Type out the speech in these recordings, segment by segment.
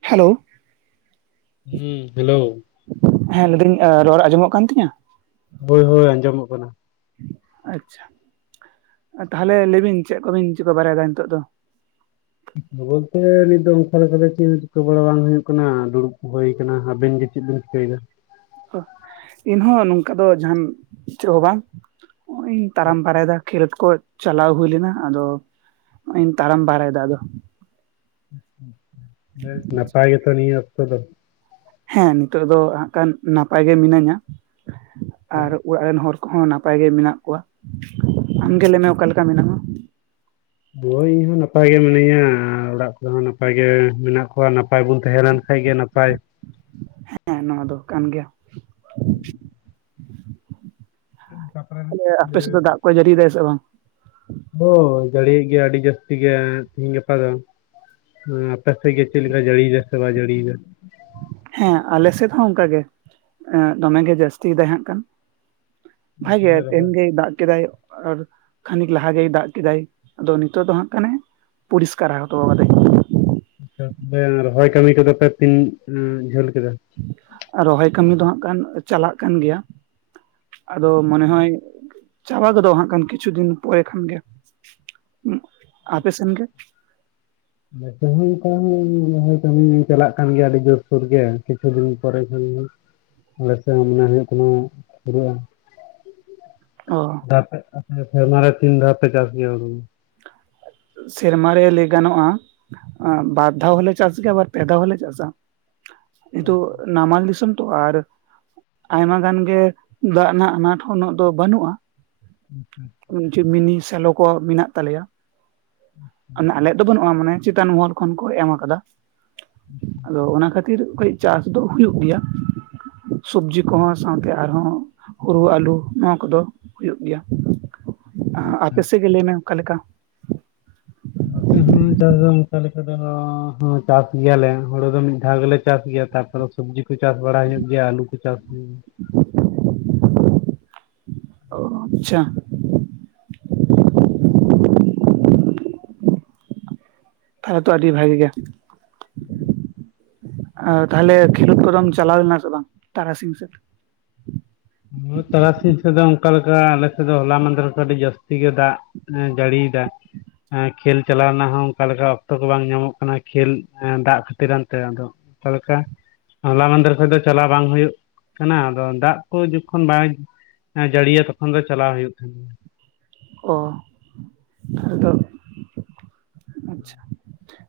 Hello ᱦᱮᱸ hello ᱦᱮᱸ ᱞᱟᱹᱭᱫᱟᱹᱧ ᱨᱚᱲ ᱟᱸᱡᱚᱢᱚᱜ ᱠᱟᱱ ᱛᱤᱧᱟᱹ ᱦᱳᱭ ᱦᱳᱭ ᱟᱸᱡᱚᱢᱚᱜ ᱠᱟᱱᱟ᱾ ᱟᱪᱪᱷᱟ ᱛᱟᱦᱞᱮ ᱞᱟᱹᱭ ᱵᱤᱱ ᱪᱮᱫ ᱠᱚᱵᱤᱱ ᱪᱮᱫ ᱠᱚ ᱵᱟᱲᱟᱭᱮᱫᱟ ᱱᱤᱛᱚᱜ ᱫᱚ ᱵᱚᱞᱛᱮ ᱱᱤᱛ ᱫᱚ ᱚᱱᱠᱟ ᱞᱮᱠᱟᱛᱮ ᱪᱮᱫ ᱪᱤᱠᱟᱹ ᱵᱟᱲᱟ ᱵᱟᱝ ᱦᱩᱭᱩᱜ ᱠᱟᱱᱟ ᱫᱩᱲᱩᱵ ᱠᱚ ᱦᱩᱭ ᱟᱠᱟᱱᱟ ᱟᱵᱮᱱ ᱜᱮ ᱪᱮᱫ ᱵᱤᱱ ᱪᱤᱠᱟᱹᱭᱫᱟ ᱤᱧᱦᱚᱸ ᱱᱚᱝᱠᱟ ᱫᱚ ᱡᱟᱦᱟᱱ ᱪᱟᱹᱜ ᱦᱚᱸ ᱵᱟᱝ ᱱᱚᱜᱼ ᱤᱧ ᱛᱟᱨᱟᱢ ᱵᱟᱨᱟᱭ ᱭᱮᱫᱟ ᱠᱷᱮᱞᱳᱰ ᱠᱚ ᱪᱟᱞᱟᱣ ᱦᱩᱭ ᱞᱮᱱᱟ ᱟᱫᱚᱧ ᱛᱟᱲᱟᱢ ᱵᱟᱲᱟᱭᱟ ᱟᱫᱟ ᱱᱟᱯᱟᱭ ᱜᱮᱛᱚ ᱱᱤᱭᱟ. ᱚᱠᱛᱚ ᱫᱚ ᱦᱮᱸ ᱱᱤᱛᱚᱜ ᱫᱚ ᱦᱜ ᱠᱷᱟᱱ ᱱᱟᱯᱟᱭ ᱜᱮ ᱢᱤᱱᱟᱹᱧᱟ ᱟᱨ ᱚᱲᱟᱜ ᱨᱮᱱ ᱦᱚᱲ ᱠᱚᱦᱚᱸ ᱱᱟᱯᱟᱭ ᱜᱮ ᱢᱮᱱᱟᱜ ᱠᱚᱣᱟ ᱟᱢᱜᱮ ᱞᱟᱹᱭᱢᱮ ᱚᱠᱟ ᱞᱮᱠᱟ ᱢᱮᱱᱟᱜᱟ ᱦᱳᱭ ᱤᱧ ᱦᱚᱸ ᱱᱟᱯᱟᱭ ᱜᱮ ᱢᱤᱱᱟᱹᱧᱟ ᱚᱲᱟᱜ ᱠᱚᱨᱮ ᱦᱚᱸ ᱱᱟᱯᱟᱭ ᱜᱮ ᱢᱮᱱᱟᱜ ᱠᱚᱣᱟ ᱱᱟᱯᱟᱭ ᱵᱚᱱ ᱛᱟᱦᱮᱸ ᱞᱮᱱ ᱱᱟᱯᱟᱭ ᱜᱮ ᱱᱟᱯᱟᱭ ᱦᱮᱸ ᱱᱚᱣᱟ ᱫᱚ ᱠᱟᱱ ᱜᱮᱭᱟ [inaudible] ᱛᱟᱯᱚᱨᱮ ᱛᱟᱦᱞᱮ ᱟᱯᱮ ᱥᱮᱫ ᱫᱟᱜ ᱠᱚ ᱡᱟᱹᱲᱤᱭᱫᱟ ᱥᱮ ᱵᱟᱝ ᱦᱳᱭ ᱡᱟᱹᱲᱤᱭ ᱜᱮᱭᱟ ᱟᱹᱰᱤ ᱡᱟᱹᱥᱛᱤ ᱜᱮ ᱛᱤᱦᱤᱧ ᱜᱟᱯᱟ ᱫᱚ ᱟᱯᱮ ᱥᱮ ᱜᱮ ᱪᱮᱫ ᱞᱮᱠᱟ ᱡᱟᱹᱲᱤ ᱭᱮᱫᱟ ᱥᱮ ᱵᱟᱭ ᱡᱟᱹᱲᱤ ᱮᱫᱟ ᱦᱮᱸ ᱟᱞᱮ ᱥᱮᱫ ᱦᱚᱸ ᱚᱱᱠᱟᱜᱮ ᱫᱚᱢᱮ ᱜᱮ ᱡᱟᱹᱥᱛᱤ ᱛᱟᱦᱮᱸ ᱠᱷᱟᱱ ᱵᱷᱟᱜᱮ ᱜᱮ ᱛᱮᱦᱮᱧ ᱜᱮ ᱫᱟᱜ ᱠᱮᱫᱟᱭ ᱟᱨ ᱠᱷᱟᱹᱱᱤᱠ ᱞᱟᱦᱟ ᱜᱮᱭ ᱫᱟᱜ ᱠᱮᱫᱟᱭ ᱟᱫᱚ ᱱᱤᱛᱚᱜ ᱫᱚ ᱦᱟᱸᱜ ᱠᱷᱟᱱᱮ ᱯᱚᱨᱤᱥᱠᱟᱨ ᱦᱚᱛᱚ ᱠᱟᱫᱟᱭ ᱟᱪᱷᱟ ᱛᱟᱦᱚᱞᱮ ᱨᱚᱦᱚᱭ ᱠᱟᱹᱢᱤ ᱠᱚᱫᱚ ᱯᱮ ᱛᱤᱱ ᱡᱷᱟᱹᱞ ᱠᱮᱫᱟ ᱨᱚᱦᱚᱭ ᱠᱟᱹᱢᱤ ᱫᱚ ᱦᱟᱸᱜ ᱠᱷᱟᱱ ᱪᱟᱞᱟᱜ ᱠᱟᱱ ᱜᱮᱭᱟ ᱟᱫᱚ ᱢᱚᱱᱮ ᱦᱚᱭ ᱪᱟᱵᱟ ᱜᱚᱫᱚᱜᱼᱟ ᱦᱟᱸᱜ ᱠᱷᱟᱱ ᱠᱤᱪᱷᱩ ᱫᱤᱱ ᱯᱚᱨᱮ ᱠᱷᱟᱱ ᱜᱮ ᱟᱯᱮ ᱥᱮᱱᱜᱮ ᱛᱮᱦᱮᱧ ᱠᱷᱚᱱ ᱨᱚᱦᱚᱭ ᱠᱟᱹᱢᱤ ᱪᱟᱞᱟᱜ ᱠᱟᱱ ᱜᱮᱭᱟ ᱟᱹᱰᱤ ᱡᱳᱨᱥᱳᱨ ᱜᱮ ᱠᱤᱪᱷᱩ ᱫᱤᱱ ᱯᱚᱨᱮ ᱠᱷᱟᱱᱜᱮ ᱟᱞᱮᱮᱥᱮᱫ ᱢᱚᱱᱮ ᱦᱳᱭᱳᱜ ᱠᱟᱱᱟ ᱯᱩᱨᱟᱹᱜᱼᱟ᱾ ᱚ ᱟᱯᱮ ᱥᱮᱨᱢᱟᱨᱮ ᱛᱤᱱ ᱫᱷᱟᱣᱯᱮ ᱪᱟᱥ ᱜᱮᱭᱟ ᱦᱩᱲᱩ ᱥᱮᱨᱢᱟᱨᱮ ᱞᱟᱹᱭ ᱜᱟᱱᱚᱜᱼᱟ ᱵᱟᱨ ᱫᱷᱟᱣ ᱦᱚᱞᱮ ᱪᱟᱥ ᱜᱮᱭᱟ ᱟᱵᱟᱨ ᱯᱮ ᱫᱷᱟᱣ ᱦᱚᱞᱮ ᱪᱟᱥᱟ ᱛᱚ ᱱᱟᱢᱟᱞ ᱫᱤᱥᱚᱢ ᱛᱚ ᱟᱨ ᱟᱭᱢᱟ ᱜᱟᱱ ᱜᱮ ᱫᱟᱜ ᱨᱮᱱᱟᱜ ᱟᱱᱟᱴ ᱦᱚᱸ ᱩᱱᱟᱹᱜ ᱫᱚ ᱵᱟᱹᱱᱩᱜᱼᱟ᱾ [inaudible] ᱡᱮ ᱢᱤᱱᱤ ᱥᱮᱞᱚ ᱠᱚ ᱢᱮᱱᱟᱜ ᱛᱟᱞᱮᱭᱟ ᱟᱞᱮᱭᱟᱜ ᱫᱚ ᱵᱟᱹᱱᱩᱜ ᱢᱟᱱᱮ ᱪᱮᱛᱟᱱ ᱢᱚᱦᱚᱞ ᱠᱷᱚᱱ ᱠᱚ ᱮᱢ ᱟᱠᱟᱫᱟ ᱟᱫᱚ ᱚᱱᱟ ᱠᱷᱟᱹᱛᱤᱨ ᱠᱟᱹᱡ ᱪᱟᱥ ᱫᱚ ᱦᱩᱭᱩᱜ ᱜᱮᱭᱟ᱾ ᱥᱚᱵᱡᱤ ᱠᱚᱦᱚᱸ ᱥᱟᱶᱛᱮ ᱟᱨᱦᱚᱸ ᱦᱩᱲᱩ ᱟᱞᱩ ᱱᱚᱣᱟ ᱠᱚᱫᱚ ᱦᱩᱭᱩᱜ ᱜᱮᱭᱟ᱾ ᱟᱯᱮᱥᱮᱡ ᱜᱮ ᱞᱮᱭᱢᱮ ᱳᱠᱟᱞᱮᱠᱟ ᱱᱚᱛᱮ ᱦᱚᱸ ᱪᱟᱥ ᱫᱚ ᱚᱱᱠᱟ ᱞᱮᱠᱟ ᱫᱚ ᱪᱟᱥ ᱜᱮᱭᱟᱞᱮ ᱦᱩᱲᱩ ᱫᱚ ᱢᱤᱫ ᱫᱷᱟᱣ ᱜᱮᱞᱮ ᱪᱟᱥ ᱜᱮᱭᱟ ᱛᱟᱨᱯᱚᱨᱮ ᱥᱚᱵᱽᱡᱤ ᱠᱚ ᱪᱟᱥ ᱵᱟᱲᱟ ᱦᱩᱭᱩᱜ ᱜᱮᱭᱟ ᱟᱹᱞᱩ ᱠᱚ ᱪᱟᱥ ᱦᱩᱭᱩᱜ [inaudible] ᱟᱪᱪᱷᱟ ᱦᱮᱸ ᱛᱚ ᱟᱹᱰᱤ ᱵᱷᱟᱹᱜᱤ ᱜᱮ [inaudible] ᱛᱟᱦᱚᱞᱮ ᱠᱷᱮᱞᱳᱸᱰ ᱠᱚᱫᱚᱢ ᱪᱟᱞᱟᱣ ᱞᱮᱱᱟ ᱥᱮ ᱵᱟᱝ ᱛᱟᱨᱟᱥᱤᱝ ᱥᱮᱫ ᱛᱟᱨᱟᱥᱤᱧ ᱥᱮᱫ ᱫᱚ ᱚᱱᱠᱟ ᱞᱮᱠᱟ ᱟᱞᱮ ᱥᱮᱫ ᱫᱚ ᱦᱚᱞᱟ ᱢᱟᱸᱫᱦᱮᱨ ᱠᱷᱚᱡ ᱟᱹᱰᱤ ᱡᱟᱹᱥᱛᱤ ᱜᱮ ᱫᱟᱜ ᱦᱮ ᱡᱟᱹᱲᱤᱭ ᱫᱟ ᱠᱷᱮᱞ ᱪᱟᱞᱟᱣ ᱨᱮᱱᱟᱜ ᱦᱚᱸ ᱚᱱᱠᱟ ᱞᱮᱠᱟ ᱚᱠᱛᱚ ᱠᱚ ᱵᱟᱝ ᱧᱟᱢᱚᱜ ᱠᱟᱱᱟ ᱠᱷᱮᱞ ᱫᱟᱜ ᱠᱷᱟᱹᱛᱤᱨᱟᱱᱛᱮ ᱟᱫᱚ ᱛᱟᱷᱞᱮᱞᱮᱠᱟ ᱦᱚᱞᱟ ᱢᱟᱸᱫᱮᱨ ᱠᱷᱚᱡ ᱫᱚ ᱪᱟᱞᱟᱣ ᱵᱟᱝ ᱦᱩᱭᱩᱜ ᱠᱟᱱᱟ ᱟᱫᱚ ᱫᱟᱜ ᱫᱟᱜ ᱠᱚ ᱡᱚᱠᱷᱚᱱ ᱵᱟᱭ ᱡᱟᱹᱲᱤᱭᱟ ᱛᱚᱠᱷᱚᱱ ᱫᱚ ᱪᱟᱞᱟᱣ ᱦᱩᱭᱩᱜ ᱚ ᱟᱫᱚ ᱟᱪᱪᱷᱟ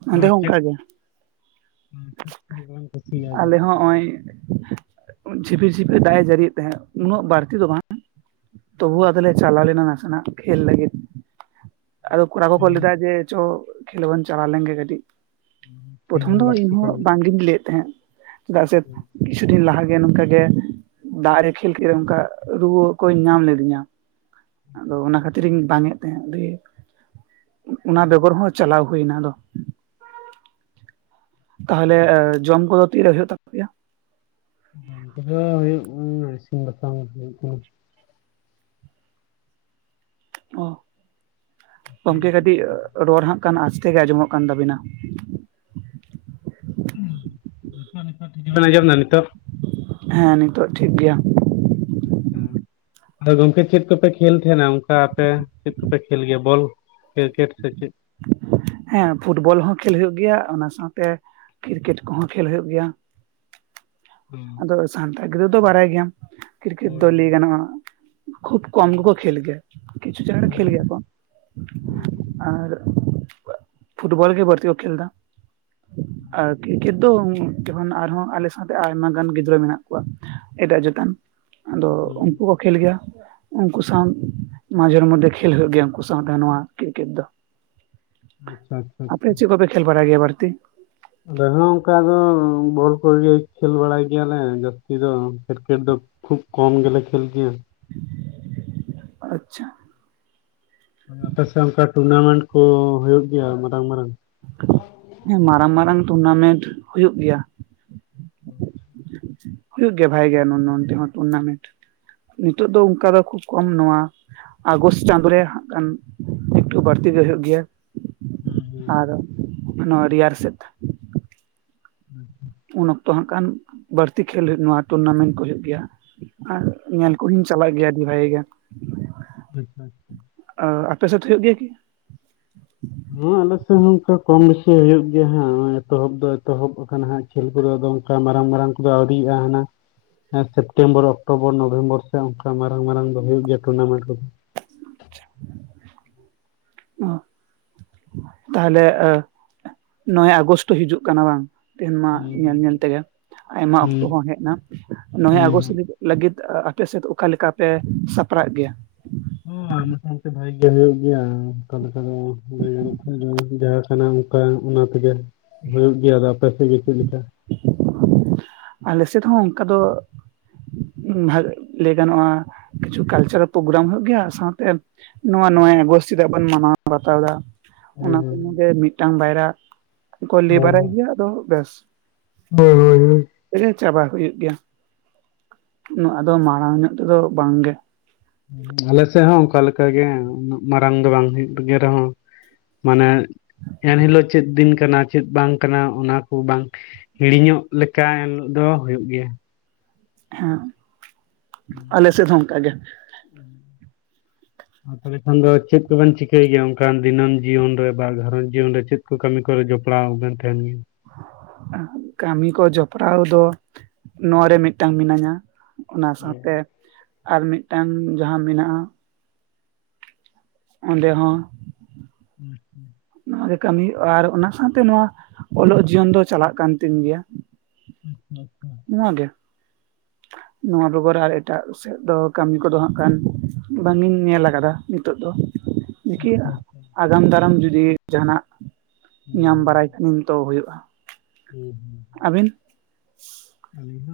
ᱱᱚᱸᱰᱮ ᱟᱨ ᱦᱚᱸ ᱪᱮᱫ ᱚᱱᱠᱟᱜᱮ ᱠᱩᱥᱤᱭᱟᱜᱼᱟ ᱟᱞᱮ ᱦᱚᱸ ᱡᱟᱹᱥᱛᱤ ᱱᱚᱜ ᱚᱭ ᱡᱷᱤᱯᱤᱨ ᱡᱷᱤᱯᱤᱨ ᱫᱟᱜ ᱮ ᱡᱟᱹᱲᱤᱭᱮᱫ ᱛᱟᱦᱮᱸᱫ ᱩᱱᱟᱹᱜ ᱵᱟᱹᱲᱛᱤ ᱫᱚ ᱵᱟᱝ ᱛᱚᱵᱩ ᱟᱫᱚᱞᱮ ᱪᱟᱞᱟᱣ ᱞᱮᱱᱟ ᱱᱟᱥᱮᱱᱟᱜ ᱠᱷᱮᱞ ᱞᱟᱹᱜᱤᱫ ᱟᱫᱚ ᱠᱚᱲᱟ ᱠᱚ ᱠᱚ ᱠᱷᱮᱞ ᱞᱟᱹᱭᱫᱟ ᱡᱮ ᱪᱚ ᱠᱷᱮᱞ ᱵᱚᱱ ᱪᱟᱞᱟᱣ ᱞᱮᱱᱜᱮ ᱠᱟᱹᱴᱤᱡ ᱯᱨᱚᱛᱷᱚᱢ ᱫᱚ ᱤᱧ ᱞᱟᱹᱠᱛᱤ ᱦᱚᱸ ᱠᱟᱱ ᱜᱮᱭᱟ ᱵᱟᱝᱜᱤᱧ ᱞᱟᱹᱭᱮᱫ ᱛᱟᱦᱮᱸᱫ ᱪᱮᱫᱟᱜ ᱥᱮ ᱠᱤᱪᱷᱩ ᱫᱤᱱ ᱞᱟᱦᱟᱜᱮ ᱱᱚᱝᱠᱟ ᱜᱮ ᱫᱟᱜ ᱨᱮ ᱠᱷᱮᱞ ᱠᱮᱫ ᱨᱮ ᱱᱚᱝᱠᱟ ᱨᱩᱣᱟᱹ ᱠᱚᱧ ᱧᱟᱢ ᱞᱮᱫᱤᱧᱟ ᱟᱫᱚ ᱚᱱᱟ ᱠᱷᱟᱹᱛᱤᱨ ᱤᱧ ᱵᱟᱝᱮᱫ ᱛᱟᱦᱮᱸᱫ ᱚᱱᱟ ᱵᱮᱜᱚᱨ ᱦᱚᱸ ᱪᱟᱞᱟᱣ ᱦᱩᱭ ᱮᱱᱟ ᱟᱫᱚ ᱛᱟᱦᱚᱞᱮ ᱡᱚᱢ ᱠᱚᱫᱚ ᱛᱤᱨᱮ ᱦᱩᱭᱩᱜ ᱛᱟᱯᱮᱭᱟ ᱦᱩᱭᱩᱜ ᱤᱥᱤᱱ ᱵᱟᱥᱟᱝ ᱦᱩᱭᱩᱜ ᱠᱟᱱᱟ ᱚ ᱜᱚᱢᱠᱮ ᱠᱟᱹᱴᱤᱡ ᱱᱤᱛᱚᱜ ᱨᱚᱲ ᱦᱟᱸᱜ ᱠᱷᱟᱱ ᱟᱥᱛᱮ ᱜᱮ ᱟᱸᱡᱚᱢᱚᱜ ᱠᱟᱱ ᱛᱟᱵᱤᱱᱟ [unintelligible] ᱟᱡᱚᱸᱢ ᱮᱫᱟ ᱱᱤᱛᱚᱜ ᱦᱮᱸ ᱱᱤᱛᱚᱜ ᱴᱷᱤᱠ ᱜᱮᱭᱟ ᱟ ᱜᱚᱝᱠᱮ ᱪᱮᱫ ᱠᱚᱯᱮ ᱠᱷᱮᱞ ᱛᱟᱦᱮᱱᱟ ᱚᱱᱠᱟ ᱟᱯᱮ ᱪᱮᱫ ᱠᱚᱯᱮ ᱠᱷᱮᱞ ᱜᱮᱭᱟ ᱵᱚᱞ ᱠᱨᱤᱠᱮᱴ ᱥᱮ ᱪᱮᱫ ᱦᱮᱸ ᱯᱷᱩᱴᱵᱚᱞ ᱦᱚᱸ ᱠᱷᱮᱞ ᱦᱩᱭᱩᱜ ᱜᱮᱭᱟ ᱚᱱᱟ ᱥᱟᱶᱛᱮ ᱠᱨᱤᱠᱮᱴ ᱠᱚᱦᱚᱸ ᱠᱷᱮᱞ ᱦᱩᱭᱩᱜ ᱜᱮᱭᱟ [inaudible] ᱟᱫᱚ ᱥᱟᱱᱛᱟᱲ ᱜᱤᱫᱽᱨᱟᱹ ᱫᱚ ᱵᱟᱲᱟᱭ ᱜᱮᱭᱟ ᱠᱨᱤᱠᱮᱴ ᱦᱳᱭ ᱫᱚ ᱞᱟᱹᱭ ᱦᱳᱭ ᱜᱟᱱᱚᱜᱼᱟ ᱠᱷᱩᱵ ᱠᱚᱢ ᱜᱮᱠᱚ ᱠᱷᱮᱞ ᱜᱮᱭᱟ ᱠᱤᱪᱷᱩ ᱡᱟᱭᱜᱟ ᱨᱮ ᱠᱷᱮᱞ ᱦᱳᱭ ᱜᱮᱭᱟ ᱦᱳᱭ ᱠᱚ ᱟᱨ [inaudible] ᱯᱷᱩᱴᱵᱚᱞ ᱜᱮ ᱵᱟᱨᱛᱤ ᱠᱷᱮᱞ ᱫᱚ ᱟᱨ ᱠᱤᱨᱠᱮᱴ ᱛᱚ ᱡᱚᱠᱷᱚᱱ ᱟᱨᱦᱚᱸ ᱟᱞᱮ ᱥᱟᱶᱛᱮ ᱟᱭᱢᱟ ᱜᱟᱱ ᱜᱤᱫᱽᱨᱟᱹ ᱢᱮᱱᱟᱜ ᱠᱚᱣᱟ ᱮᱴᱟᱜ ᱡᱮᱛᱟᱱ ᱟᱫᱚ ᱦᱳᱭ ᱩᱱᱠᱩ ᱠᱚ ᱠᱷᱮᱞ ᱜᱮᱭᱟ ᱩᱱᱠᱩ ᱥᱟᱶ ᱢᱟᱡᱷᱮᱨ ᱢᱚᱫᱽᱫᱷᱮ ᱠᱷᱮᱞ ᱦᱩᱭᱩᱜ ᱜᱮᱭᱟ ᱩᱱᱠᱩ ᱥᱟᱶᱛᱮ ᱱᱚᱣᱟ ᱠᱨᱤᱠᱮᱴ ᱫᱚ ᱟᱪᱪᱷᱟ ᱟᱪᱪᱷᱟ ᱟᱪᱪᱷᱟ ᱟᱯᱮ ᱪᱮᱫ ᱠᱚᱯᱮ ᱠᱷᱮᱞ ᱵᱟᱲᱟᱭ ᱜᱮᱭᱟ ᱵᱟᱲᱛᱤ ᱟᱞᱮ ᱦᱚᱸ ᱚᱱᱠᱟ ᱫᱚ ᱵᱚᱞ ᱠᱚᱜᱮ ᱠᱷᱮᱞ ᱵᱟᱲᱟᱭ ᱜᱮᱭᱟᱞᱮ ᱡᱟᱹᱥᱛᱤ ᱫᱚ ᱠᱨᱤᱠᱮᱴ ᱫᱚ ᱠᱷᱩᱵ ᱠᱚᱢ ᱜᱮᱞᱮ ᱠᱷᱮᱞ ᱜᱮᱭᱟ ᱟᱪᱪᱷᱟ ᱟᱯᱮ ᱥᱮᱫ ᱚᱱᱠᱟ ᱴᱩᱨᱱᱟᱢᱮᱱᱴ ᱠᱚ ᱦᱩᱭᱩᱜ ᱜᱮᱭᱟ ᱢᱟᱨᱟᱝ ᱢᱟᱨᱟᱝ ᱦᱮᱸ ᱢᱟᱨᱟᱝ ᱢᱟᱨᱟᱝ ᱴᱩᱨᱱᱟᱢᱮᱱᱴ ᱦᱩᱭᱩᱜ ᱜᱮᱭᱟ [inaudible] ᱦᱩᱭᱩᱜ ᱜᱮᱭᱟ ᱵᱷᱟᱜᱮ ᱜᱮ ᱱᱚᱱᱛᱮ ᱦᱚᱸ ᱴᱩᱨᱱᱟᱢᱮᱱᱴ ᱱᱤᱛᱚᱜ ᱫᱚ ᱚᱱᱠᱟ ᱫᱚ ᱠᱷᱩᱵ ᱠᱚᱢ ᱱᱚᱶᱟ ᱟᱜᱚᱥᱴ ᱪᱟᱸᱫᱳ ᱨᱮ ᱦᱟᱜ ᱠᱷᱟᱱ ᱮᱠᱴᱩ ᱵᱟᱹᱲᱛᱤ ᱜᱮ ᱦᱩᱭᱩᱜ ᱜᱮᱭᱟ ᱦᱩᱸ ᱟᱨ ᱱᱚᱣᱟ ᱨᱮᱭᱟᱲ ᱥᱮᱫ [inaudible] ᱩᱱ ᱚᱠᱛᱚ ᱦᱟᱜ ᱠᱷᱟᱱ ᱵᱟᱹᱲᱛᱤ ᱠᱷᱮᱞ ᱱᱚᱣᱟ ᱴᱩᱨᱱᱟᱢᱮᱱᱴ ᱠᱚ ᱦᱳᱭᱳᱜ ᱜᱮᱭᱟ ᱟᱨ ᱧᱮᱞ ᱠᱚᱦᱚᱧ ᱪᱟᱞᱟᱜ ᱜᱮᱭᱟ ᱟᱹᱰᱤ ᱵᱷᱟᱜᱤ ᱜᱮ [unintelligible] ᱟᱯᱮ ᱥᱮᱫ ᱦᱳᱭᱳᱜ ᱜᱮᱭᱟ ᱠᱤ ᱦᱮ ᱟᱞᱮᱥᱮᱫ ᱦᱚᱸ ᱚᱱᱠᱟ ᱠᱚᱢ ᱵᱮᱥᱤ ᱦᱩᱭᱩᱜ ᱜᱮᱭᱟ ᱦᱟᱜ ᱱᱚ ᱮᱛᱚᱦᱚᱵ ᱫᱚ ᱮᱛᱚᱦᱚᱵ ᱟᱠᱟᱱᱟ ᱦᱟᱜ ᱠᱷᱮᱞ ᱠᱚᱫᱚ ᱟᱫᱚ ᱚᱱᱠᱟ ᱢᱟᱨᱟᱝ ᱢᱟᱨᱟᱝ ᱠᱚᱫᱚ ᱟᱹᱣᱨᱤᱭᱟᱜᱼᱟ ᱦᱟᱱᱟ ᱦᱮᱸ ᱥᱮᱯᱴᱮᱢᱵᱚᱨ ᱚᱠᱴᱳᱵᱚᱨ ᱱᱚᱵᱷᱮᱢᱵᱚᱨ ᱥᱮ ᱚᱱᱠᱟ ᱢᱟᱨᱟᱝ ᱢᱟᱨᱟᱝ ᱫᱚ ᱦᱩᱭᱩᱜ ᱜᱮᱭᱟ ᱴᱩᱨᱱᱟᱢᱮᱱᱴ ᱠᱚᱫᱚ ᱚ ᱛᱟᱦᱞᱮ ᱱᱚᱜ ᱚᱭ ᱟᱜᱚᱥᱴ ᱦᱤᱡᱩᱜ ᱠᱟᱱᱟ ᱵᱟᱝ ᱛᱮᱦᱮᱱ ᱢᱟ ᱦᱩᱸ ᱦᱩᱸ ᱧᱮᱞ ᱧᱮᱞ ᱛᱮᱜᱮ ᱟᱭᱢᱟ ᱦᱩᱸ ᱚᱠᱛᱚ ᱦᱚᱸ ᱦᱮᱡ ᱮᱱᱟ ᱱᱚᱚᱭ ᱦᱩᱸ ᱟᱜᱚᱥᱴ ᱦᱩᱸ ᱞᱟᱹᱜᱤᱫ ᱟᱯᱮ ᱥᱮᱫ ᱚᱠᱟ ᱞᱮᱠᱟ ᱯᱮ ᱥᱟᱯᱲᱟᱜ ᱜᱮᱭᱟ ᱦᱚᱭ ᱢᱚᱴᱟᱢᱩᱴᱤ ᱵᱷᱟᱜᱮ ᱜᱮ ᱦᱩᱭᱩᱜ ᱜᱮᱭᱟ ᱚᱱᱠᱟ ᱞᱮᱠᱟ ᱫᱚ ᱞᱟᱹᱭ ᱜᱟᱱᱚᱜ ᱠᱷᱟᱱ ᱫᱚ ᱡᱟᱦᱟᱸ ᱠᱷᱚᱱᱮᱢ [unintelligible] ᱵᱟᱝ ᱚᱱᱟ ᱛᱮᱜᱮ ᱦᱩᱭᱩᱜ ᱜᱮᱭᱟ ᱟᱫᱚ ᱟᱯᱮᱥᱮᱫ ᱜᱮ ᱪᱮᱫ ᱞᱮᱠᱟ? ᱟᱞᱮ ᱥᱮᱫ ᱦᱚᱸ ᱚᱱᱠᱟ ᱫᱚ ᱞᱟᱹᱭ ᱜᱟᱱᱚᱜᱼᱟ ᱠᱤᱪᱷᱩ ᱠᱟᱞᱪᱟᱨᱟᱞ ᱯᱨᱳᱜᱨᱟᱢ ᱦ ᱦᱩᱭᱩᱜ ᱜᱮᱭᱟ ᱥᱟᱶᱛᱮ ᱱᱚᱣᱟ ᱱᱚᱭᱮ ᱟᱜᱚᱥᱴ ᱫᱤᱫᱟᱜ ᱵᱚᱱ ᱢᱟᱱᱟᱣ ᱵᱟᱛᱟᱣ ᱫᱟ? ᱦᱳᱭ ᱚᱱᱟ ᱦᱳᱭ ᱠᱟᱹᱢᱤᱜᱮ ᱢᱤᱫᱴᱟᱝ ᱵᱟᱭᱭᱟ ᱠᱚ ᱞᱟᱹᱭ ᱵᱟᱲᱟᱭ ᱜᱮᱭᱟ ᱟᱫᱚ ᱵᱮᱥ᱾ ᱵ [unintelligible] ᱨᱮ ᱪᱟᱵᱟ ᱦᱩᱭᱩᱜ ᱜᱮᱭᱟ ᱩᱱᱟᱹ ᱟᱫᱚ ᱢᱟᱲᱟᱝ ᱧᱚᱜ ᱛᱮᱫᱚ ᱵᱟᱝ ᱜᱮ᱾ ᱟᱞᱮ ᱥᱮᱜ ᱦᱚᱸ ᱚᱱᱠᱟ ᱞᱮᱠᱟ ᱜᱮ ᱩᱱᱟᱹᱜ ᱢᱟᱨᱟᱝ ᱫᱚ ᱵᱟᱝ ᱦᱩᱭᱩᱜ ᱜᱮ ᱨᱮᱦᱚᱸ, ᱢᱟᱱᱮ ᱮᱱᱦᱤᱞᱳᱜ ᱪᱮᱫ ᱫᱤᱱ ᱠᱟᱱᱟ ᱪᱮᱫ ᱵᱟᱝ ᱠᱟᱱᱟ ᱚᱱᱟ ᱠᱚ, ᱵᱟᱝ ᱦᱤᱲᱤᱧᱚᱜ ᱞᱮᱠᱟ ᱮᱱᱦᱤᱞᱳᱜ ᱫᱚ ᱦᱩᱭᱩᱜ ᱜᱮᱭᱟ ᱾ ᱦᱮᱸ ᱟᱞᱮ ᱥᱮᱫ ᱦᱚᱸ ᱚᱱᱠᱟ ᱜᱮ ᱾ ᱦᱮᱸ [unintelligible] [unintelligible] ᱛᱟᱦᱚᱞᱮ ᱠᱷᱟᱱ ᱫᱚ ᱪᱮᱫ ᱠᱚᱵᱮᱱ ᱪᱤᱠᱟᱹᱭ ᱜᱮᱭᱟ? ᱚᱱᱠᱟᱱ ᱫᱤᱱᱟᱹᱢ ᱡᱤᱭᱚᱱ ᱨᱮ, ᱵᱟ ᱜᱷᱟᱨᱨᱚᱸᱡᱽ ᱡᱤᱭᱚᱱ ᱨᱮ ᱪᱮᱫ? ᱠᱚ ᱠᱟᱹᱢᱤ ᱠᱚᱨᱮ ᱡᱚᱯᱲᱟᱣ ᱵᱮᱱ ᱛᱟᱦᱮᱸᱱ ᱜᱮ? ᱠᱟᱹᱢᱤ ᱠᱚ ᱡᱚᱯᱲᱟᱣ ᱫᱚ ᱱᱚᱣᱟ ᱨᱮ ᱢᱤᱜᱴᱟᱝ ᱢᱤᱱᱟᱹᱧᱟ ᱾ ᱚᱱᱟ ᱦᱮᱸ ᱥᱟᱶᱛᱮ ᱟᱨ ᱢᱤᱜᱴᱟᱝ ᱡᱟᱦᱟᱸ ᱢᱮᱱᱟᱜᱼᱟ ᱾ ᱚᱸᱰᱮ ᱦᱚᱸ᱾ ᱦᱩᱸᱻ ᱦᱩᱸᱻ᱾ ᱱᱚᱣᱟ ᱜᱮ ᱠᱟᱹᱢᱤ ᱟᱨ ᱚᱱᱟ ᱥᱟᱶᱛᱮ ᱱᱚᱣᱟ ᱚᱞᱚᱜ ᱡᱤᱭᱚᱱ ᱫᱚ ᱪᱟᱞᱟᱜ ᱠᱟᱱ ᱛᱤᱧ ᱜᱮᱭᱟ ᱾ ᱟᱪᱪᱷᱟᱻ ᱟᱪᱪᱷᱟᱻ᱾ ᱱᱚᱣᱟ ᱜᱮ᱾ ᱱᱚᱣᱟ ᱵᱮᱜᱚᱨ ᱟᱨ ᱮᱴᱟᱜ ᱥᱮᱫ ᱫᱚ ᱠᱟᱹᱢᱤ ᱠᱚᱫᱚ ᱦᱟᱸᱜ ᱠᱷᱟᱱ, ᱵᱟᱝ ᱤᱧ ᱧᱮᱞ ᱠᱟᱫᱟ ᱱᱤᱛᱚᱜ ᱫᱚ᱾ ᱱᱤᱠᱤ ᱟᱜᱟᱢ ᱫᱟᱨᱟᱢ ᱡᱩᱫᱤ ᱡᱟᱦᱟᱸᱱᱟᱜ ᱦᱩᱸ ᱧᱟᱢ ᱵᱟᱲᱟᱭ ᱠᱷᱟᱱᱤᱧ ᱛᱚ ᱦᱳᱭᱳᱜᱼᱟ᱾ ᱦᱩᱸᱻ ᱦᱩᱸᱻ᱾ ᱟᱹᱵᱤᱱ?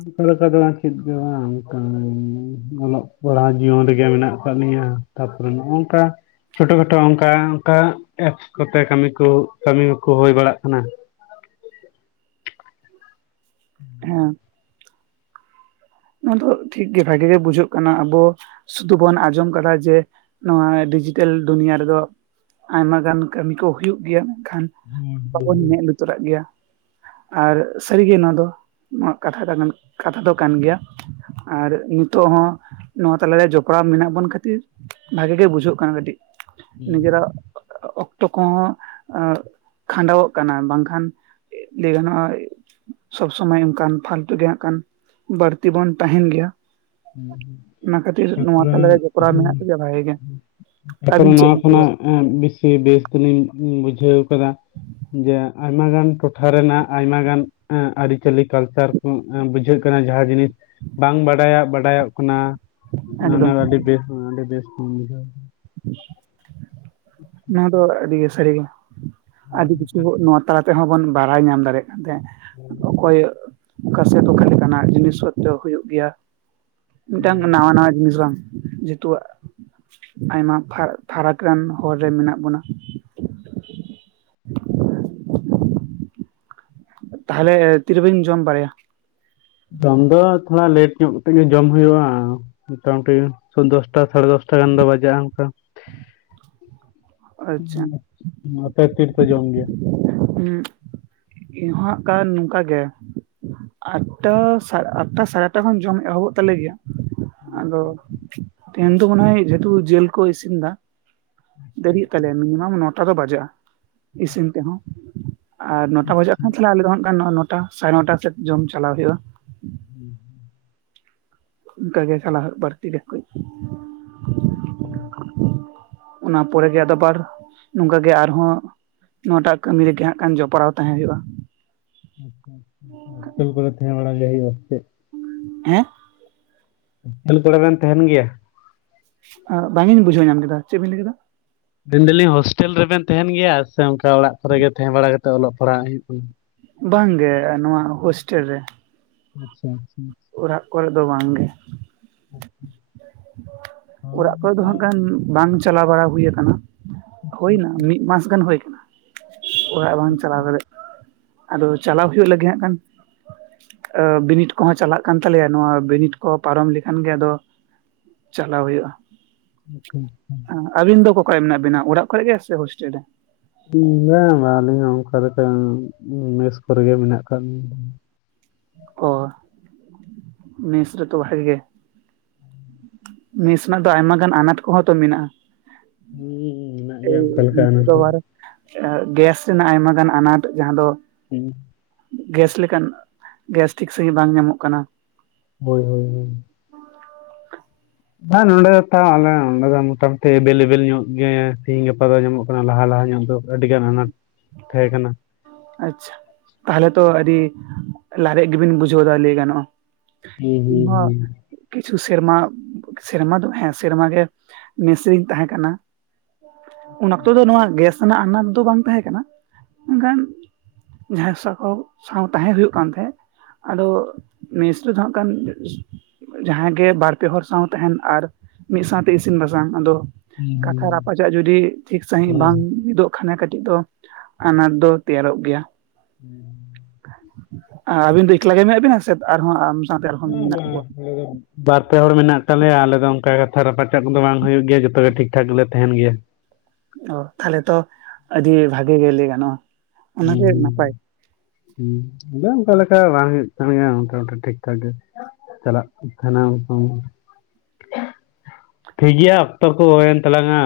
ᱚᱱᱠᱟ ᱞᱮᱠᱟ ᱫᱚ ᱵᱟᱝ ᱪᱮᱫ ᱜᱮ ᱵᱟᱝ ᱚᱱᱠᱟ ᱮᱢᱱᱤ ᱚᱞᱚᱜ ᱯᱟᱲᱦᱟ ᱡᱤᱭᱚᱱ ᱨᱮᱜᱮ ᱢᱮᱱᱟᱜ ᱟᱠᱟᱜ ᱞᱮᱭᱟ ᱛᱟᱯᱚᱨᱮ ᱱᱚᱝᱠᱟ᱾ ᱪᱷᱳᱴᱳ ᱠᱷᱟᱴᱳ ᱚᱱᱠᱟ ᱚᱱᱠᱟ ᱮᱯᱥ ᱠᱚᱛᱮ ᱠᱟᱹᱢᱤ ᱠᱚ, ᱠᱟᱹᱢᱤ ᱠᱚ ᱦᱩᱭ ᱵᱟᱲᱟᱜ ᱠᱟᱱᱟ᱾ ᱦᱮᱸᱻ᱾ ᱱᱚᱣᱟ ᱫᱚ ᱴᱷᱤᱠᱜᱮ ᱵᱷᱟᱜᱤ ᱜᱮ ᱵᱩᱡᱷᱟᱹᱜ ᱠᱟᱱᱟ, ᱟᱵᱚ ᱥᱩᱫᱩ ᱵᱚᱱ ᱟᱸᱡᱚᱢ ᱠᱟᱫᱟ ᱡᱮ ᱱᱚᱣᱟ ᱰᱤᱡᱤᱴᱮᱞ ᱫᱩᱱᱤᱭᱟᱹ ᱨᱮᱫᱚ᱾ ᱟᱭᱢᱟ ᱜᱟᱱ ᱠᱟᱹᱢᱤ ᱠᱚ ᱦᱳᱭᱳᱜ ᱜᱮᱭᱟ, ᱢᱮᱱᱠᱷᱟᱱ ᱦᱩᱸ ᱵᱟᱵᱚᱱ ᱦᱩᱸ ᱢᱮᱫ ᱞᱩᱛᱩᱨᱟᱜ ᱜᱮᱭᱟ᱾ ᱟᱨ ᱥᱟᱹᱨᱤᱜᱮ ᱱᱚᱣᱟ ᱫᱚ ᱱᱚᱣᱟ ᱠᱟᱛᱷᱟ, ᱫᱚ ᱠᱟᱛᱷᱟ ᱫᱚ ᱠᱟᱱ ᱜᱮᱭᱟ᱾ ᱟᱨ ᱱᱤᱛᱚᱜ ᱦᱚᱸ ᱱᱚᱣᱟ ᱛᱟᱞᱟᱨᱮ ᱡᱚᱯᱲᱟᱣ ᱢᱮᱱᱟᱜ ᱵᱚᱱ ᱠᱷᱟᱹᱛᱤᱨ ᱵᱷᱟᱜᱮ ᱜᱮ ᱵᱩᱡᱷᱟᱹᱜ ᱠᱟᱱᱟ ᱠᱟᱹᱴᱤᱜ ᱾ ᱦᱩᱸ ᱱᱤᱡᱮᱨᱟᱜ ᱚᱠᱛᱚ ᱠᱚᱦᱚᱸ ᱠᱷᱟᱸᱰᱟᱣ ᱚᱜ ᱠᱟᱱᱟ᱾ ᱵᱟᱝᱠᱷᱟᱱ ᱞᱟᱹᱭ ᱜᱟᱱᱚᱜᱼᱟ ᱥᱚᱵᱽ ᱥᱚᱢᱚᱭ ᱚᱱᱠᱟᱱ ᱯᱷᱟᱞᱛᱩ ᱜᱮ, ᱦᱟᱸᱜ ᱠᱷᱟᱱ ᱵᱟᱹᱲᱛᱤ ᱛᱮᱵᱚᱱ ᱛᱟᱦᱮᱸᱱ ᱜᱮᱭᱟ᱾ ᱦᱮᱸᱻ ᱦᱩᱸᱻ᱾ ᱚᱱᱟ ᱠᱷᱟᱹᱛᱤᱨ ᱱᱚᱣᱟ ᱛᱟᱞᱮ ᱨᱮ, ᱡᱚᱯᱲᱟᱣ ᱢᱮᱱᱟᱜ ᱛᱮᱜᱮ ᱵᱷᱟᱜᱮ ᱜᱮ᱾ ᱛᱟᱨᱯᱚᱨᱮ ᱟᱹᱵᱤᱱ ᱪᱮᱫ ᱱᱚᱣᱟ ᱵᱤᱱ ᱠᱷᱚᱱᱟᱜ ᱞᱟᱹᱭᱟ ᱵᱮᱥᱤ ᱵᱮᱥ ᱫᱚᱞᱤᱧ ᱵᱩᱡᱷᱟᱹᱣ ᱠᱟᱫᱟ᱾ ᱡᱮ ᱟᱭᱢᱟ ᱜᱟᱱ ᱴᱚᱴᱷᱟ ᱨᱮᱱᱟᱜ, ᱟᱭᱢᱟ ᱜᱟᱱ ᱟᱹᱨᱤᱪᱟᱹᱞᱤ ᱠᱟᱞᱪᱟᱨ ᱵᱩᱡᱷᱟᱹᱜ ᱠᱟᱱᱟ ᱡᱟᱦᱟᱸ ᱡᱤᱱᱤᱥ ᱵᱟᱝ ᱵᱟᱰᱟᱭᱟᱜ ᱵᱟᱰᱟᱭᱚᱜ ᱠᱟᱱᱟ᱾ ᱱᱟ ᱱᱟ ᱮᱠᱫᱚᱢ ᱟᱹᱰᱤ ᱵᱮᱥ ᱟᱹᱰᱤ ᱵᱮᱥ ᱠᱷᱚᱱ ᱵᱩᱡᱷᱟᱣ ᱮᱫᱟ᱾ ᱱᱚᱣᱟ ᱫᱚ ᱟᱹᱰᱤ ᱜᱮ ᱥᱟᱹᱨᱤ ᱜᱮ ᱟᱹᱰᱤ ᱠᱤᱪᱷᱩ ᱠᱮᱫᱟ᱾ ᱱᱚᱣᱟ ᱛᱟᱞᱟ ᱛᱮᱦᱚᱸ ᱵᱚᱱ ᱵᱟᱲᱟᱭ ᱧᱟᱢ ᱫᱟᱲᱮᱭᱟᱜ ᱠᱟᱱ ᱛᱟᱦᱮᱸᱜ ᱚᱠᱚᱭ ᱚᱠᱟᱥᱮᱫ ᱚᱠᱟ ᱞᱮᱠᱟᱱᱟᱜ ᱡᱤᱱᱤᱥ ᱯᱚᱛᱨᱚ ᱦᱩᱭᱩᱜ ᱜᱮᱭᱟ ᱢᱤᱫᱴᱟᱝ ᱱᱟᱣᱟ ᱱᱟᱣᱟ ᱡᱤᱱᱤᱥ ᱵᱟᱝ ᱡᱮᱦᱮᱛᱩ ᱟᱭᱢᱟ ᱯᱷᱟ- ᱯᱷᱟᱨᱟᱠ ᱨᱮᱱ ᱦᱚᱨ ᱨᱮ ᱢᱮᱱᱟᱜ ᱵᱚᱱᱟ᱾ ᱛᱟᱦᱚᱞᱮ ᱛᱤᱨᱮ ᱵᱟᱹᱧ ᱡᱚᱢ ᱵᱟᱲᱟᱭᱟ ᱡᱚᱢ ᱫᱚ ᱛᱷᱚᱲᱟ ᱞᱮᱴ ᱧᱚᱜ ᱠᱟᱛᱮᱜ ᱜᱮ ᱡᱚᱢ ᱦᱩᱭᱩᱜᱼᱟ ᱢᱚᱴᱟ ᱢᱩᱴᱤ ᱫᱚᱥᱴᱟ ᱥᱟᱲᱮ ᱫᱚᱥᱴᱟ ᱜᱟᱱ ᱨᱮ ᱵᱟᱡᱟᱜᱼᱟ ᱚᱱᱠᱟ ᱟᱪᱪᱷᱟ ᱦᱩᱸ ᱟᱯᱮ ᱛᱤᱨᱮ ᱯᱮ ᱡᱚᱢ ᱜᱮᱭᱟ [inaudible] ᱦᱩᱸ ᱤᱧᱦᱚᱜ ᱠᱟᱱ ᱱᱚᱝᱠᱟ ᱜᱮ ᱟᱴᱴᱟ, ᱟᱴᱴᱟ ᱥᱟᱲᱮ ᱟᱴᱴᱟ ᱠᱷᱚᱱ ᱡᱚᱢ ᱮᱦᱚᱵᱚᱜ ᱛᱟᱞᱮ ᱜᱮᱭᱟ ᱟᱫᱚ ᱛᱮᱦᱮᱧ ᱫᱚ ᱢᱚᱱᱮ ᱦᱚᱭ ᱡᱮᱦᱮᱛᱩ ᱡᱤᱞ ᱠᱚ ᱤᱥᱤᱱ ᱮᱫᱟ ᱫᱮᱨᱤᱜ ᱛᱟᱞᱮᱭᱟ ᱢᱤᱱᱤᱢᱟᱢ ᱱᱚᱴᱟ ᱫᱚ ᱵᱟᱡᱟᱜᱼᱟ ᱤᱥᱤᱱ ᱛᱮᱦᱚᱸ ᱟᱨ ᱱᱚᱴᱟ ᱵᱚᱡᱚᱜ ᱠᱷᱟᱱ ᱛᱷᱟ ᱟᱞᱮ ᱫᱚ ᱦᱟᱜ ᱱᱚ ᱱᱚᱴᱟ ᱥᱟᱲᱮ ᱱᱚᱴᱟ ᱥᱮᱫ ᱡᱚᱢ ᱪᱟᱞᱟᱣ ᱦᱩᱭᱩᱜᱼᱟ ᱦᱮᱸ [inaudible] ᱚᱱᱠᱟ ᱜᱮ ᱪᱟᱞᱟᱜ ᱦᱩᱭᱩᱜᱼᱟ ᱵᱟᱹᱲᱛᱤ ᱜᱮ ᱠᱟᱹᱡ ᱚᱱᱟ ᱯᱚᱨᱮ ᱟᱵᱟᱨ ᱱᱚᱝᱠᱟ ᱜᱮ ᱟᱨᱦᱚᱸ ᱱᱚᱣᱟᱴᱟᱜ ᱠᱟᱹᱢᱤ ᱨᱮᱜᱮ ᱦᱟᱸᱜ ᱠᱷᱟᱱ ᱡᱚᱯᱲᱟᱣ ᱛᱟᱦᱮᱸ ᱦᱳᱭᱳᱜ ᱼᱟ ᱟᱪᱪᱷᱟ ᱟᱪᱪᱷᱟ ᱦᱚᱥᱴᱮᱞ ᱠᱚᱨᱮ ᱛᱟᱦᱮ ᱵᱟᱲᱟ ᱜᱮ ᱦᱩᱭᱩᱜ ᱟ ᱥᱮ ᱪᱮᱫ ᱦᱮᱸ [unintelligible] ᱟᱞ ᱠᱚᱨᱮᱱ ᱛᱟᱦᱮᱱ ᱜᱮᱭᱟ ᱵᱟᱝᱤᱧ ᱵᱩᱡᱷᱟᱹᱣ ᱧᱟᱢ ᱠᱮᱫᱟ ᱪᱮᱫ ᱵᱤᱱ ᱞᱟᱹᱭ ᱠᱮᱫᱟ ᱢᱮᱱ ᱫᱟᱞᱤᱧ ᱦᱳᱥᱴᱮᱞ ᱨᱮᱵᱮᱱ ᱛᱟᱦᱮᱸᱱ ᱜᱮᱭᱟ ᱥᱮ ᱚᱱᱠᱟ ᱚᱲᱟᱜ ᱠᱚᱨᱮᱜ ᱜᱮ ᱛᱟᱦᱮᱸ ᱵᱟᱲᱟ ᱠᱟᱛᱮᱫ ᱚᱞᱚᱜ ᱯᱟᱲᱦᱟᱜ ᱦᱩᱭᱩᱜ ᱠᱟᱱᱟ ᱵᱟᱝ ᱜᱮ ᱱᱚᱣᱟ ᱦᱳᱥᱴᱮᱞ ᱨᱮ ᱟᱪᱪᱷᱟ ᱟᱪᱪᱷᱟ ᱚᱲᱟᱜ ᱠᱚᱨᱮ ᱫᱚ ᱵᱟᱝ ᱜᱮ ᱦᱳᱭ ᱚᱲᱟᱜ ᱠᱚᱨᱮ ᱫᱚ ᱦᱟᱜ ᱱᱤᱛᱚᱜ ᱠᱷᱟᱱ ᱵᱟᱝ ᱪᱟᱞᱟᱣ ᱵᱟᱲᱟ ᱦᱩᱭ ᱟᱠᱟᱱᱟ ᱦᱩᱭ ᱮᱱᱟ ᱢᱤᱫ ᱢᱟᱥ ᱜᱟᱱ ᱦᱳᱭ ᱟᱠᱟᱱᱟ [inaudible] ᱚᱲᱟᱜ ᱵᱟᱝ ᱪᱟᱞᱟᱣ ᱫᱟᱲᱮᱜ ᱟᱫᱚ ᱪᱟᱞᱟᱣ ᱦᱳᱭᱳᱜ ᱞᱟᱹᱜᱤᱫ ᱦᱟᱜ ᱠᱷᱟᱱ ᱟᱫᱚ ᱵᱤᱱᱤᱰ ᱠᱚ ᱠᱚᱦᱚᱸ ᱪᱟᱞᱟᱜ ᱠᱟᱱ ᱛᱟᱞᱮ ᱭᱟ ᱱᱚᱶᱟ ᱵᱤᱱᱤᱰ ᱠᱚ ᱯᱟᱨᱚᱢ ᱞᱮᱠᱷᱟᱱ ᱜᱮ ᱟᱫᱚ ᱪᱟᱞᱟᱣ ᱦᱳᱭᱳᱜᱼᱟ ᱟᱪᱪᱷᱟ ᱟᱪᱪᱷᱟ ᱟᱹᱵᱤᱱ ᱫᱚ ᱚᱠᱟ ᱨᱮ ᱢᱮᱱᱟᱜ ᱵᱤᱱᱟ ᱚᱲᱟᱜ ᱠᱚᱨᱮ ᱜᱮ ᱥᱮ ᱦᱳᱥᱴᱮᱞ ᱨᱮ ᱵᱟᱝ ᱵᱟᱝ ᱟᱹᱞᱤᱧ ᱦᱚᱸ ᱚᱱᱠᱟ ᱫᱚ ᱱᱟᱜ ᱠᱷᱟᱱ ᱢᱮᱥ ᱠᱚᱨᱮ ᱜᱮ ᱢᱮᱱᱟᱜ ᱟᱠᱟᱫ ᱞᱤᱧᱟ ᱚ ᱢᱮᱥ ᱨᱮ ᱛᱚ ᱵᱷᱟᱜᱮ ᱜᱮ ᱱᱮᱥ ᱨᱮᱱᱟᱜ ᱫᱚ ᱟᱭᱢᱟ ᱜᱟᱱ ᱟᱱᱟᱴ ᱠᱚᱦᱚᱸ ᱛᱚ ᱢᱮᱱᱟᱜᱼᱟ ᱦᱩᱸ ᱢᱮᱱᱟᱜ ᱮᱭ ᱜᱮᱭᱟ ᱚᱱᱠᱟ ᱞᱮᱠᱟ ᱚᱱᱟ ᱱᱤᱛᱚᱜ ᱫᱚ ᱠᱚ ᱵᱟᱨᱮ ᱜᱮᱥ ᱨᱮᱱᱟᱜ ᱟᱭᱢᱟ ᱜᱟᱱ ᱟᱱᱟᱴ ᱡᱟᱦᱟᱸ ᱫᱚ ᱦᱩᱸ ᱜᱮᱥ ᱞᱮᱠᱟᱱ ᱜᱮᱥ ᱴᱷᱤᱠ ᱥᱟᱸᱦᱤᱡ ᱵᱟᱝ ᱧᱟᱢᱚᱜ ᱠᱟᱱᱟ ᱦᱳᱭ ᱦᱳᱭ ᱦᱳᱭ ᱵᱟᱝ ᱱᱚᱸᱰᱮ ᱫᱚ [unintelligible] [unintelligible] ᱱᱚᱰᱮ ᱫᱚ ᱢᱚᱴᱟ ᱢᱩᱴᱤ ᱮᱵᱮᱞ ᱮᱵᱮᱞ ᱧᱚᱜ ᱜᱮ ᱛᱮᱦᱤᱧ ᱜᱟᱯᱟ ᱫᱚ ᱧᱟᱢᱚᱜ ᱠᱟᱱᱟ ᱞᱟᱦᱟ ᱞᱟᱦᱟ ᱧᱚᱜ ᱫᱚ ᱟᱹᱰᱤ ᱜᱟᱱ ᱟᱱᱟᱴ ᱛᱟᱦᱮᱸ ᱠᱟᱱᱟ ᱟᱪᱪᱷᱟ ᱛᱟᱦᱚ ᱞᱮ ᱛᱚ ᱟᱹᱰᱤ ᱞᱟᱨᱮᱡ ᱜᱮ ᱵᱤᱱ ᱵᱩ ᱡᱷᱟᱹᱣ ᱮᱫᱟ ᱞᱟᱹᱭ ᱜᱟᱱᱚᱜᱼᱟ ᱦᱩᱸ [unintelligible] ᱦᱩᱸ ᱠᱤᱪᱷᱩ ᱥᱮᱨᱢᱟ ᱥᱮᱨᱢᱟ ᱫᱚ ᱦᱮᱸ ᱥᱮᱨᱢᱟ ᱜᱮ ᱢᱮᱥ ᱨᱮᱧ ᱛᱟᱦᱮᱸ ᱠᱟᱱᱟ ᱩᱱ ᱚᱠᱛᱚ ᱫᱚ ᱱᱚᱣᱟ ᱜᱮᱥ ᱨᱮᱱᱟᱜ ᱟᱱᱟᱴ ᱫᱚ ᱵᱟᱝ ᱛᱟᱦᱮᱸ ᱠᱟᱱᱟ ᱢᱮᱱ ᱠᱷᱟᱱ ᱡᱟᱦᱟᱸ ᱥᱚᱨᱠᱟᱨ ᱥᱟᱶ ᱛᱟᱦᱮᱸ ᱦᱳᱭᱳᱜ ᱠᱟᱱ ᱛᱟᱦᱮᱸᱫ ᱟᱫᱚ ᱢᱮᱥ ᱨᱮ ᱫᱚ ᱦᱟᱸᱜ ᱠᱷᱟᱱ ᱡᱟᱦᱟᱸᱜᱮ ᱵᱟᱨ ᱯᱮ ᱦᱚᱲ ᱥᱟᱶ ᱛᱟᱦᱮᱱ ᱟᱨ ᱢᱤᱫ ᱥᱟᱶ ᱛᱮ ᱤᱥᱤᱱ ᱵᱟᱥᱟᱝ ᱟᱫᱚ ᱠᱟᱛᱷᱟ ᱦᱩᱸ ᱨᱟᱯᱟ ᱪᱟᱜ ᱡᱩᱫᱤ ᱴᱷᱤᱠ ᱥᱟᱹᱦᱤᱡ ᱵᱟᱝ ᱦᱩᱸ ᱢᱤ ᱫᱚᱜ ᱠᱷᱟᱱ ᱠᱟᱹᱴᱤᱡ ᱫᱚ ᱟᱱᱟᱴ ᱫᱚ ᱛᱮᱭᱟᱨᱚᱜ ᱜᱮᱭᱟ᱾ ᱦᱮᱸ ᱟᱵᱤᱱ ᱫᱚ ᱮᱠᱞᱟ ᱜᱮ ᱢᱮᱱᱟᱜ ᱵᱤᱱᱟ ᱥᱮ ᱟᱨ ᱦᱚᱸ ᱟᱢ ᱥᱟᱶ ᱛᱮ ᱟᱨ ᱦᱩᱸ ᱦᱚᱸ ᱦᱮᱸ ᱢᱮᱱᱟᱜ ᱢᱟ ᱠᱚᱣᱟ ᱟᱞᱮ ᱫᱚ ᱵᱟᱨ ᱯᱮ ᱦᱚᱲ ᱢᱮᱱᱟᱜ ᱛᱟᱞᱮ ᱭᱟ ᱟᱞᱮ ᱫᱚ ᱚᱱᱠᱟ ᱠᱟᱛᱷᱟ ᱨᱟᱯᱟ ᱪᱟᱜ ᱠᱚ ᱫᱚ ᱵᱟᱝ ᱦᱩᱭᱩᱜ ᱜᱮᱭᱟ ᱡᱷᱚ ᱛᱚ ᱜᱮ ᱴᱷᱤᱠ ᱴᱷᱟᱠ ᱞᱮ ᱛᱟᱦᱮᱱ ᱜᱮᱭᱟ'ᱞ᱾ ᱚ ᱛᱟᱦᱞᱮ ᱛᱚ ᱟᱹᱰᱤ ᱵᱷᱟᱜᱮ ᱜᱮ ᱞᱟᱹᱭ ᱜᱟᱱᱚᱜᱼᱟ ᱚᱱᱟᱜᱮ ᱱᱟᱯᱟᱭ ᱦᱮᱸ ᱟᱫᱚ ᱚᱱᱠᱟ ᱞᱮᱠᱟ ᱵᱟᱝ ᱦᱩᱭᱩᱜ ᱠᱟᱱ ᱜᱮᱭᱟ ᱢᱮᱱ ᱠᱟᱷᱟᱱ ᱴᱷᱤᱠ ᱴᱷᱟᱠ ᱜᱮ [unintelligible] ᱴᱷᱤᱠ ᱜᱮᱭᱟ ᱚᱠᱛᱚ ᱠᱚ ᱦᱳᱭ ᱮᱱ ᱛᱟᱞᱟᱝᱼᱟ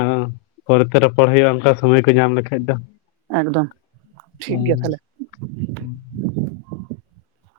ᱯᱚᱨᱮ ᱛᱮ ᱨᱚᱯᱚᱲ ᱦᱩᱭᱩᱜᱼᱟ ᱚᱱᱠᱟ ᱥᱚᱢᱚᱭ ᱠᱚ ᱧᱟᱢ ᱞᱮᱠᱷᱟᱡ ᱫᱚ ᱮᱠᱫᱚᱢ ᱴᱷᱤᱠ ᱜᱮᱭᱟ ᱦᱩᱸ ᱛᱟᱦᱞᱮ [unintelligible]